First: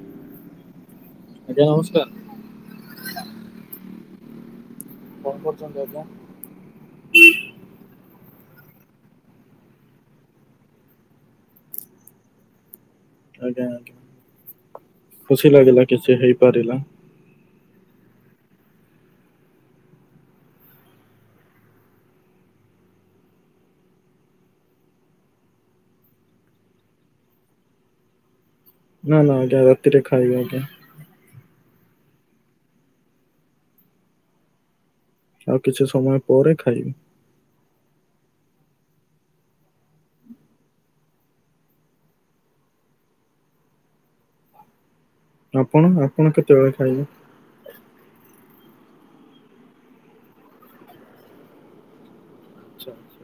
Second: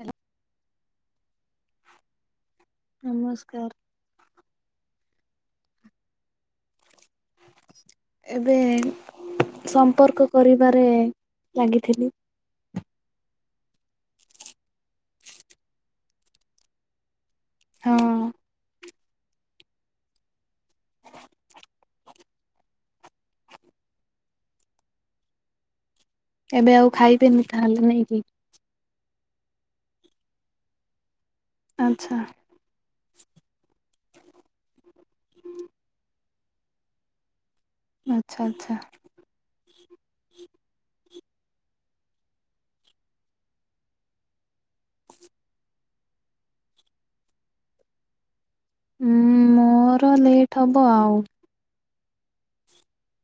Hello ଆଜ୍ଞା ନମସ୍କାର। ଅମସ୍କାର। କଣ୍ କରୁଛନ୍ତି ଆଜ୍ଞା? ଏବେ ଏ ସମ୍ପର୍କ କରିବାରେଏ ଲାଗିଥିଲି। ଆଜ୍ଞା ଆଜ୍ଞା। ଖୁସି ଲାଗିଲା କିଛି ହେଇପାରିଲା। ହଅଁ। ଏବେ ଆଉ ଖାଇବେନି ତାହେଲେ ନାଇକି? ନା ନା ଆଜ୍ଞା ରାତିରେ ଖାଏ ଆଜ୍ଞା। ଆଚ୍ଛା। ଆଉ କିଛି ସମୟ ପରେ ଖାଇବି। ଆଚ୍ଛା ଆଚ୍ଛା। ଆପଣ ଆପଣ କେତେବେଳେ ଖାଇବେ? ଉଁ ମୋର ଲେଟ୍ ହବ ଆଉ। ଆଚ୍ଛା ଆଚ୍ଛା।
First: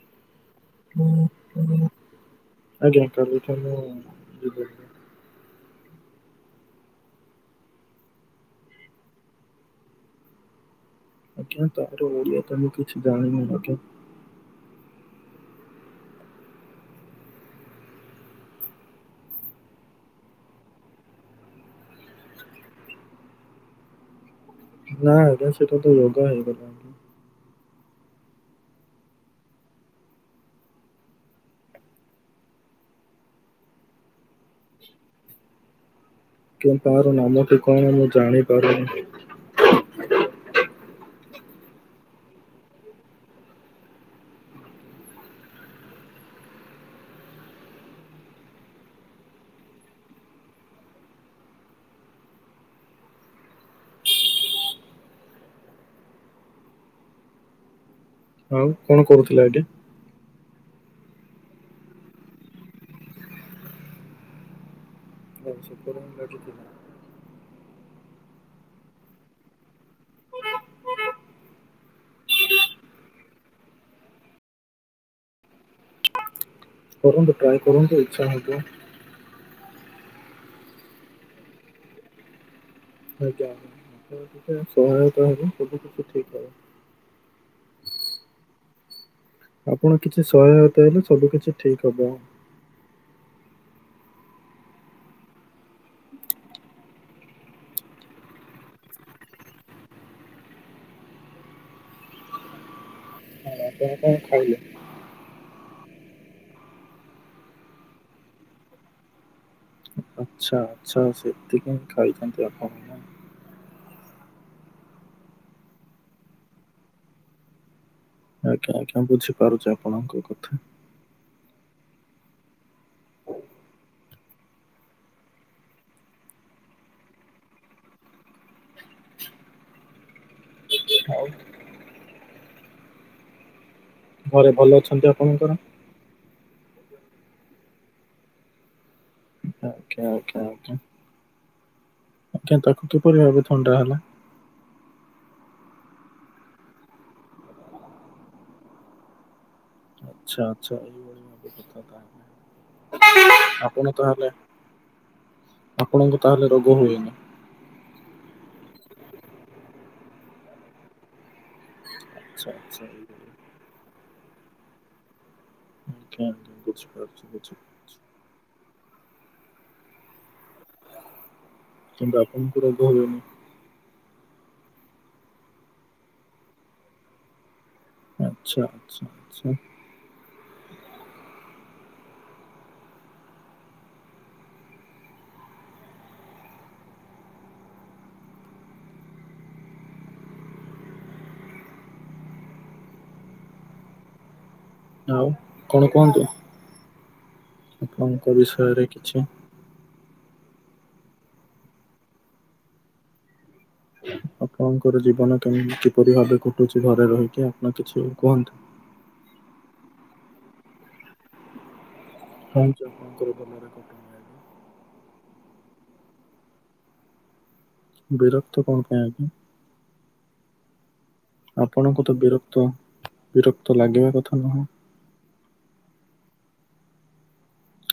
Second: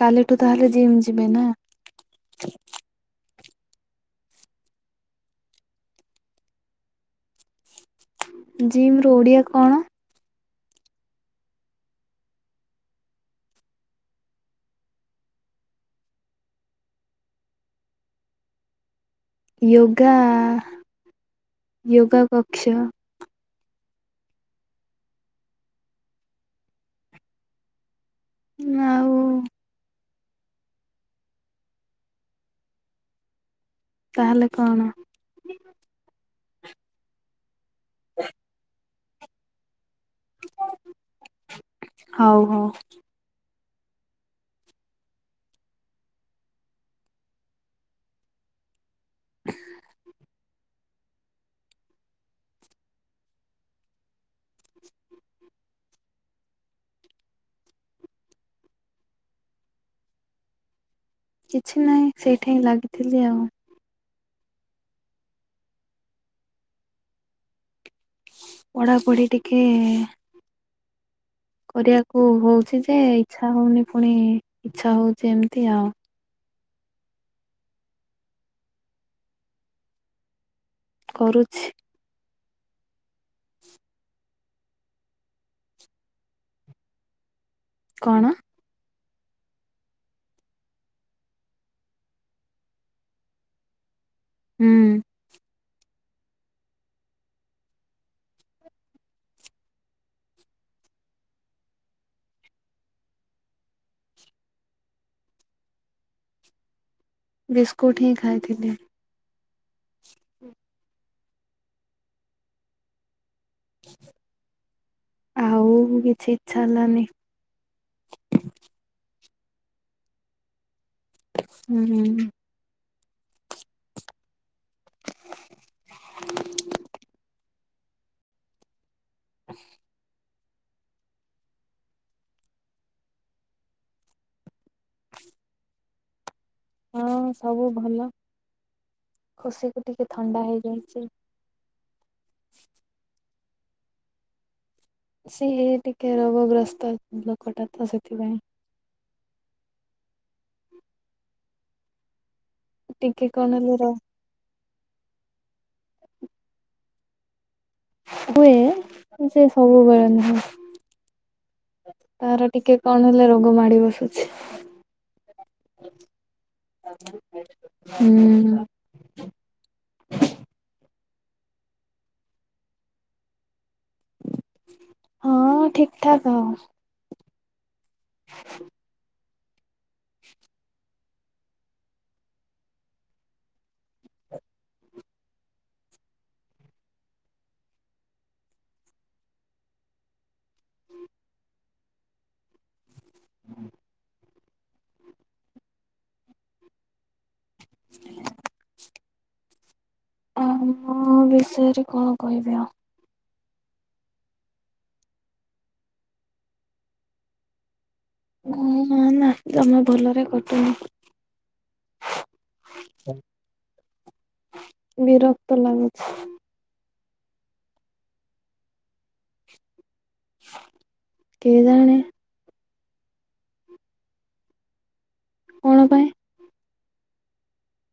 କାଲିଠୁ ତାହଲେ ଜିମ୍ ଯିବେ ନା? [unintelligible] ଜିମ୍ ର ଓଡିଆ କଣ? ଆଜ୍ଞା ତାର ଓଡ଼ିଆ ତ ମୁଁ କିଛି ଜାଣିନି ଆଜ୍ଞା। ୟୋଗା ୟୋଗା କକ୍ଷ ନା ଆଜ୍ଞା ସେଟା ତ ୟୋଗା ହେଇଗଲା ଆଜ୍ଞା। ଉଁ ଆଉ ତାହେଲେ କଣ? କେନ ପାରୁ ନାମ ଟି କଣ ମୁଁ ଜାଣିପାରୁନି। ହଉ ହଉ। [inaudible] ଆଉ କଣ କରୁଥିଲା ଏଟି? କିଛି ନାହିଁ ସେଇଠେଇଁ ଲାଗିଥିଲି ଆଉ। ଆଉ ସେପଟେ ହିଁ ଲାଗିଥିଲା। ପଢ଼ାପଢ଼ି ଟିକେ କରିବାକୁ ହଉଛି ଯେ ଇଚ୍ଛା ହଉନି ଫୁଣି ଇଚ୍ଛା ହଉଛି ଏମିତି ଆଉ କରନ୍ତୁ ଟ୍ରାଏ କରନ୍ତୁ ଇଚ୍ଛା ହଉଥିବ। କରୁଛି। ଆଜ୍ଞା ଆପଣ ଯେତେବେଳେ ସହାୟତା ହେବ ସବୁ କିିଛି ଠିକ୍ ହବ। କଣ? ଆପଣ କିଛି ସହାୟତା ହେଲେ ସବୁ କିଛି ଠିକ୍ ହେବ। ହୁଁ। ଆପଣ କଣ ଖାଇଲେ? ବିସ୍କୁଟ ହିଁ ଖାଇଥିଲି। ଆଚ୍ଛା ଆଚ୍ଛା ସେତିକି ହିଁ ଖାଇଛନ୍ତି ଆପଣ, ନା? ଆଉ ବି କିଛି ଇଚ୍ଛା ହେଲାନି। ପାରୁଚି ଆପଣଙ୍କ କଥା। ହୁଁ-ହୁଁ-ହୁଁ। [inaudible] ଆଉ ଘରେ ଭଲ ଅଛନ୍ତି ଆପଣଙ୍କର? ହଁ ସବୁ ଭଲ। ଖୁସିକୁ ଆଜ୍ଞା ଟିକେ ଆଜ୍ଞା ଥଣ୍ଡା ଆଜ୍ଞା ହେଇଯାଇଛି। ଆଜ୍ଞା ତାକୁ କିପରି ଭାବେ ଥଣ୍ଡା ହେଲା? ସିଏ ଟିକେ ରୋଗଗ୍ରସ୍ତ ଲୋକଟା ତ ସେଥିପାଇଁ। ଆଚ୍ଛା ଆଚ୍ଛା [inaudible] ଟିକେ କଣ ହେଲେ ଆପଣ ର ତାହେଲେ ଆପଣଙ୍କୁ ତାହେଲେ ରୋଗ ହୁଏନି? ହୁଏ ସେ ସବୁବେଳେ ନୁହେଁ। ଆଚ୍ଛା ତାର ଟିକେ ଆଚ୍ଛା ଏଇଭଳି। କଣ ହେଲେ ରୋଗ ମାଡି ବସୁଛି। ଆଜ୍ଞା ବୁଝିପାରୁଛି ବୁଝିପାରୁଛି। [inaudible] କିନ୍ତୁ ଆପଣଙ୍କୁ ରୋଗ ହେବନି। ହଁ ଠିକ ଠାକ୍ ଆଉ। ଆଚ୍ଛା ଆଚ୍ଛା ଆଚ୍ଛା। ହୁଁ ଆଉ କଣ କୁହନ୍ତୁ, ଆପଣଙ୍କ ବିଷୟରେ କିଛି? ଆଉ ମୋ ବିଷୟରେ କଣ କହିବି ଆଉ? ଆପଣଙ୍କର ଜୀବନ କେମିତି କିପରି ଭାବେ କଟୁଛି ଘରେ ରହିକି ଆପଣ କିଛି କୁହନ୍ତୁ? ହୁଁ-ହୁଁ ନା ଜମା ଭଲରେ କଟୁନି। କାହିଁକି ଆପଣଙ୍କର ଭଲରେ କଟୁନି? [inaudible] କ୍ତ ଲାଗୁଛି ବିରକ୍ତ କଣ ପାଇଁ ଆଜି? [inaudible] କେଜାଣି ଆପଣଙ୍କୁ ତ ବିରକ୍ତ, ବିରକ୍ତ ଲାଗିବା କଥା ନୁହଁ? କଣ ପାଇଁ?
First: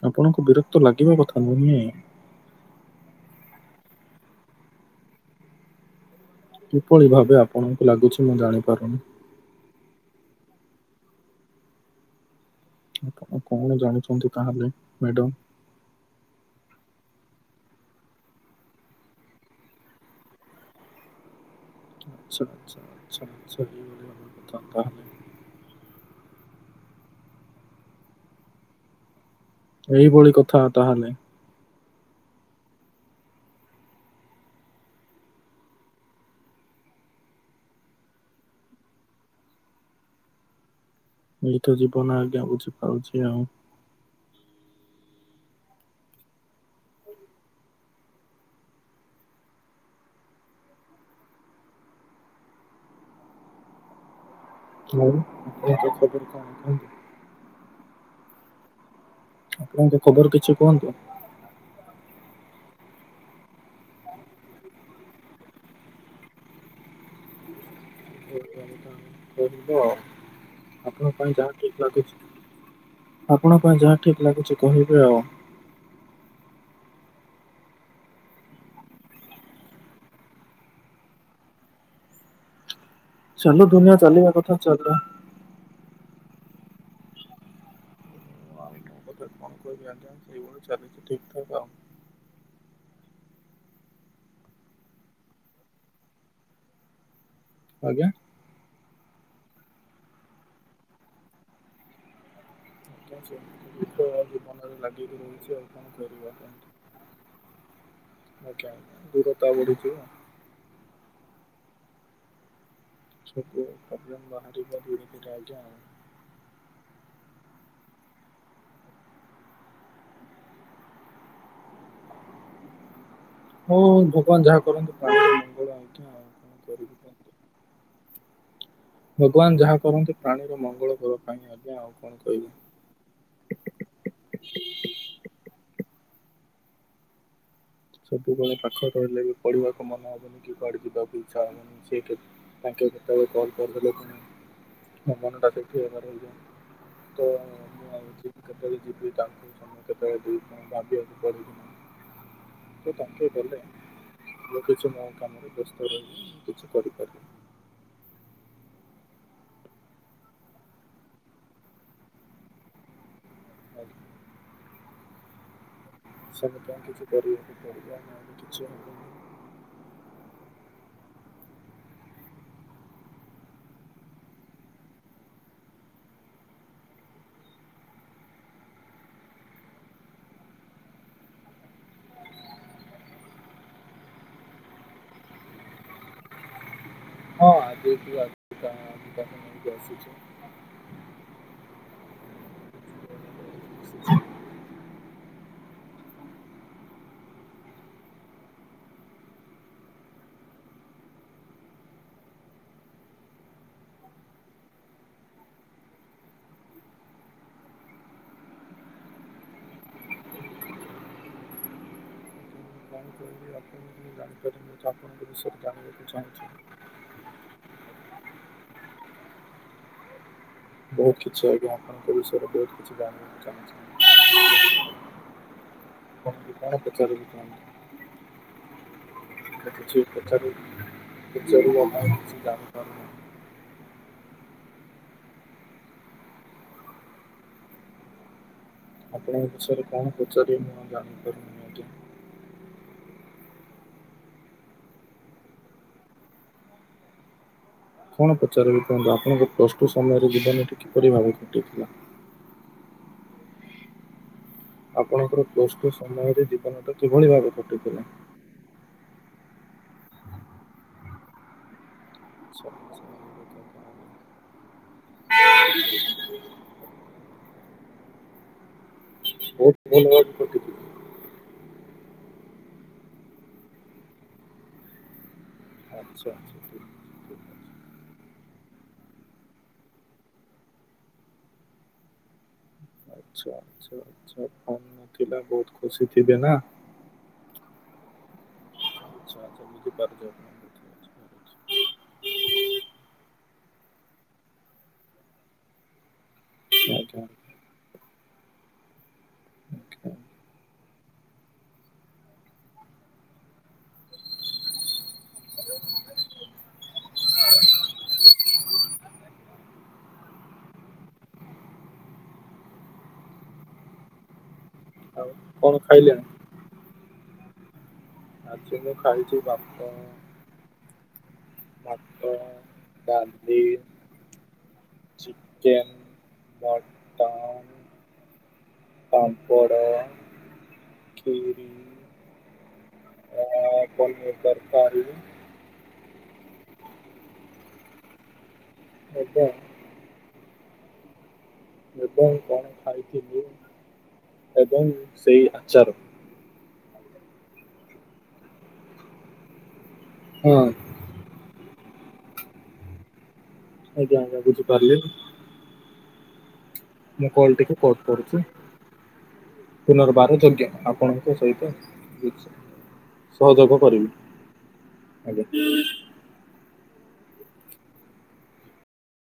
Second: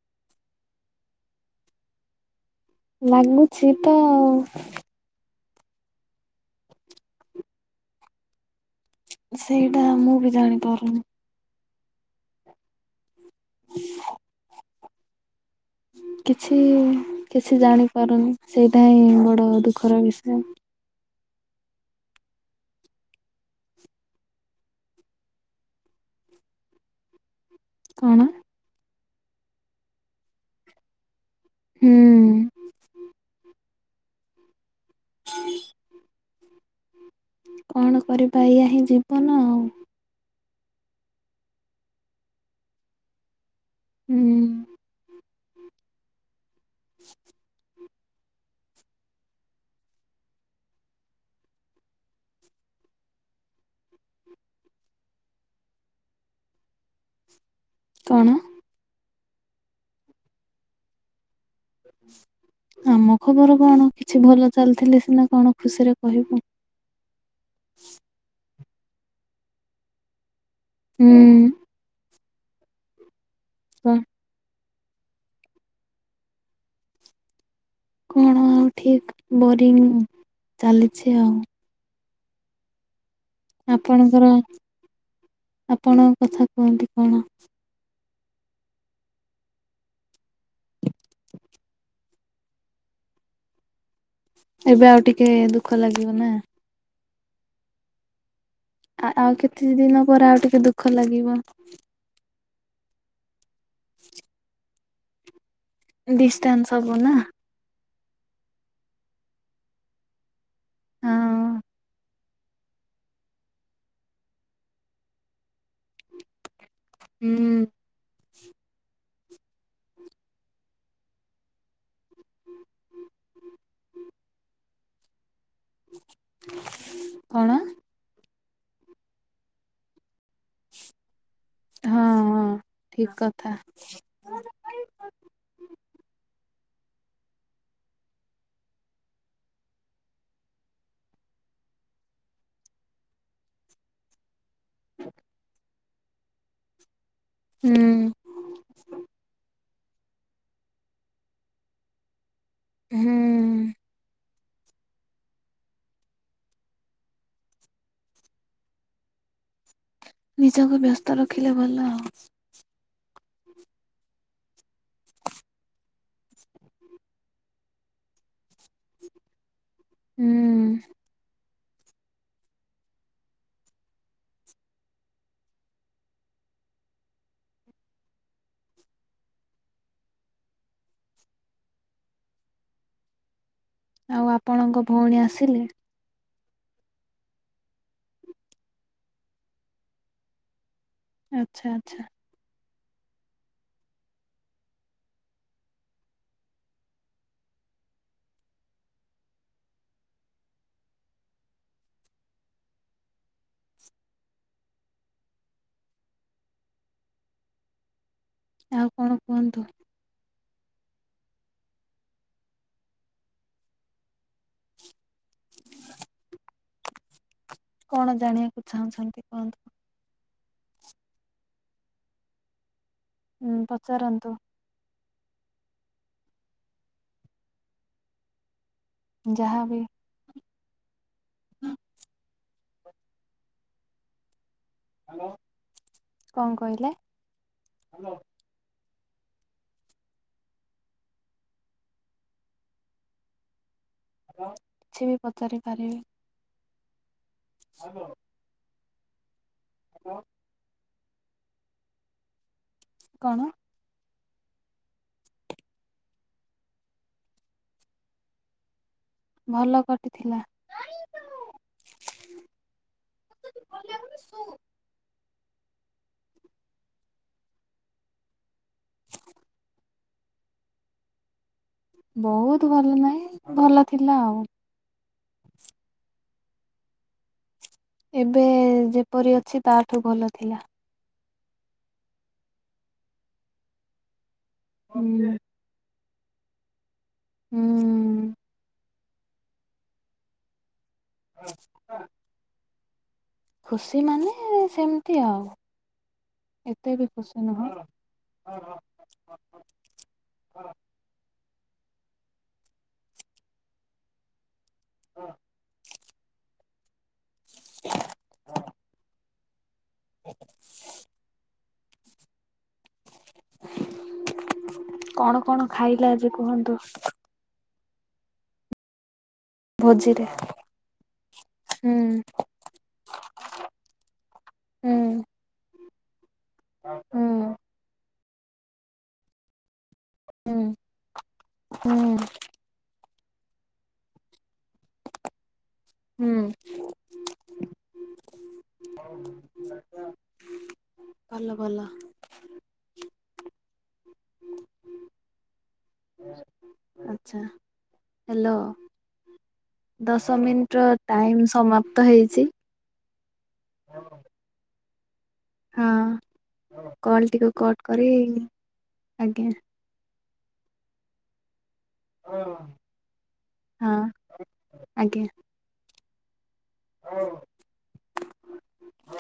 ଆପଣଙ୍କୁ ବିରକ୍ତ ଲାଗିବା କଥା ନୁହେଁ। ଲାଗୁଛି ତ ଆଉ। କିପଳି ଭାବେ ଆପଣଙ୍କୁ ଲାଗୁଛି ମୁଁ ଜାଣିପାରୁନି। ସେଇଟା ମୁଁ ବି ଜାଣିପାରୁନି। ଆଣ କଣ ଜାଣିଛନ୍ତି ତାହେଲେ ମ୍ୟାଡାମ? କିଛି କିଛି ଜାଣିପାରୁନି ସେଇଟା ହିଁ ବଡ ଦୁଃଖର ବିଷୟ। ଆଚ୍ଛା ଆଚ୍ଛା ଆଚ୍ଛା ଆଚ୍ଛା [inaudible] କଥା ତାହେଲେ କଣ? ଏଇଭଳି କଥା ତାହେଲେ। ହୁଁ। ହ [inaudible] କଣ କରିବା ଏଇଆ ହିଁ ଜୀବନ ଆଉ। ଏଇତ ଜୀବନ ଆଜ୍ଞା ବୁଝିପାରୁଛି ଆଉ ହୁଁ। ଅଉ [unintelligible] ଖବର କଣ କୁହନ୍ତୁ? କଣ? ଆପଣଙ୍କ ଖବର କିଛି କୁହନ୍ତୁ। ହୁଁ ଆମ ଖବର କଣ କିଛି ଭଲ ଚାଲିଥିଲେ ସିନା କଣ ଖୁସିରେ କହିବୁ। [inaudible] [unintelligible] କରିବ ଆପଣଙ୍କ ପାଇଁ ଯାହା ହୁଁ ଠିକ ଲାଗୁଛି ଆପଣଙ୍କ ପାଇଁ ଯାହା ଠିକ୍ ଲାଗୁଛି କହିବେ ଆଉ। କଣ ଆଉ ଠିକ୍ ବୋରିଂ ଚାଲିଛି ଆଉ। ଚାଲୁ ଦୁନିଆ ଆପଣଙ୍କର ଚାଲିିବା କଥା ଚାଲ ଆପଣଙ୍କ କଥା କୁହନ୍ତି କଣ? କଥା କଣ କହିବି ଆଜ୍ଞା ସେଇଭଳି ଚାଲିଛି ଠିକଠାକ୍ ଆଉ। ଏବେ ଆଉ ଟିକେ ଦୁଃଖ ଲାଗିବନା? ଆଜ୍ଞା ଆ-ଆଉ କେତେ ଦିନ ପରେ ଆଉ ଟିକେ ଦୁଃଖ ଲାଗିବ। [inaudible] [unintelligible] ରହୁଚି ଆଉ। କଣ କରିବା ଡିଷ୍ଟାନ୍ସ ହଵନା ଆଜ୍ଞା ଦୂରତା ବଢିଯିବ। ହଁ ସବୁବେଳେ ପ୍ରୋବଲେମେ ବାହାରିବ [unintelligible] ଆଜ୍ଞା। ହୁଁ। ହୋଉ ଭଗବାନ ଯାହା କରନ୍ତି ପ୍ରାଣୀର ମ କଣ? ଭଗବାନ ଯାହା କରନ୍ତି ପ୍ରାଣୀର ମଙ୍ଗଳ କରନ୍ତି। ହଁ ହଁ ଠିକ କଥା। ସବୁବେଳେ ପାଖରେ ରହିଲେବି ପଢିବାକୁ ମନ ହବନି କି କୁଆଡେ ଯିବାକୁ ଇଚ୍ଛା ହବନି ସେ କଲ କରିଦଲେ ପୁଣି ମୋ ମନଟା [unintelligible] ତ ମୁଁ ହୁଁ ଆଉ ଯିବି। [unintelligible] କେତେବେଳେ ଦେଇ ଭାବିବାକୁ ପଡେ [unintelligible] ତ ହୁଁ ତାଙ୍କେ ଗଲେ ମୁଁ କିଛି ମୋ କାମରେ ବ୍ୟସ୍ତ ରହିିବି କିଛି କରିପାରିବି। ନିଜକୁ ବ୍ୟସ୍ତ ରଖିଲେ ଭଲ ଆଉ। [inaudible] [unintelligible] କିଛି କରିବାକୁ ପଡିବ ନହେଲେ କିଛି ହବନି। ହୁଁ। ଆଉ ଆପଣଙ୍କ ଭଉଣୀ ଆସିଲେ? ହଁ [unintelligible] ନେଇକି ଆସିଛି। ଆଚ୍ଛା ଆଚ୍ଛା। [inaudible] ଆଉ କଣ କୁହନ୍ତୁ [unintelligible] ଆପଣଙ୍କ ବିଷୟ [inaudible] ଜାଣିବାକୁ ଚାହୁଁଚି। କଣ ଜାଣିବାକୁ ଚାହୁଁଛନ୍ତି କୁହନ୍ତୁ? ବହୁତ କିଛି ଆଜ୍ଞା ଆପଣଙ୍କ ବିଷୟରେ ବହୁତ କିଛି ଜାଣିବାକୁ ଉଁ ପଚାରନ୍ତୁ ଚାହୁଁଚି। କଣ ପଚାରୁ ଥିଲ? [unintelligible] ଯାହାବି କିଛି ପଚାର। [unintelligible] କଣ କହିଲେ? ଆପଣଙ୍କ ବିଷୟରେ କଣ ପଚାରିବି ମୁଁ ଜାଣିପାରୁନି ଆଜ୍ଞା। କିଛି ବି ପଚାରି ପରିବେ? କଣ ପଚାରିବି କୁହନ୍ତୁ ଆପଣଙ୍କ ପ୍ଲସ ଟୁ ସମୟରେ ଜୀବନୀଟି କିପରି ଭାବେ କଟିଥିଲା? କଣ? ଆପଣଙ୍କର ପ୍ଳଷ୍ଟୁ ସମୟରେ ଜୀବନଟା କିଭଳି ଭାବେ କଟିଥିଲା? ଭଲ କଟିଥିଲା। [inaudible] [unintelligible] [inaudible] ବହୁତ ଭଲ ଭାବେ କଟି ଥିଲା। ବହୁତ ଭଲ ନାହିଁ ଭଲ ଥିଲା ଆଉ। ଆଚ୍ଛା ଆଚ୍ଛା। ଏବେ ଯେପରି ଅଛି ତାଠୁ ଭଲ ଥିଲା। ଆଛା ଆଛା ଆଛା ଫୋନ ହୁଁ ନଥିଲା ବହୁତ ଖୁସି ଥିବେ ନା? ହୁଁ। ଆଚ୍ଛା ଆଚଛା ବିପତି [unintelligible] ଖୁସି ମାନେ ସେମିତି ଆଉ ଏତେ ବି ଆଜ୍ଞା। ଖୁସି ନୁହେଁ। ହଁ ହଁ ହଁ ହଁ। ହଁ। ସ୍ [unintelligible] ହ [unintelligible] ଆଉ କଣ କଣ ଖାଇଲେ ଖାଇଲେଣି? ଆଜି କୁହନ୍ତୁ? ଆଜି ମୁଁ ଖାଇଛି ଭାତ ଭୋଜିରେ ହୁଁ ଭାତ ଡାଲି ହୁଁ ଚିକେନ୍ ହୁଁ ମଟାମ୍ନ୍ ପାମ୍ପଡ଼ା ହୁଁ ହୁଁ। ଆ ଜହ୍ନୀ ତରକାରୀ। ହୁଁ। ଆଜ୍ଞା। ଭଲ ଭଲ ଏବେ କଣ ଖାଇ ଏବଂ ସେଇ ଆଚାର। ଆଛା ହାଲୋ ଦଶ ହଁ ମିନିଟ ର ଟାଇମ ସମାପ୍ତ। ହେଇଛି। ଆଜ୍ଞା ଆଜ୍ଞା ବୁଝିପାରିଲି। ହଁ ମୁଁ କଲ ଟିକେ କଲ୍ ଟିକୁ କଟ୍ କରୁଛି। କରିବେ ଆଜ୍ଞା। ଆଜ୍ଞା ଆପଣଙ୍କ ସହିତ। ସହଯୋଗ ହଁ କରିବି ଆଜ୍ଞା। ହ ହିଁ।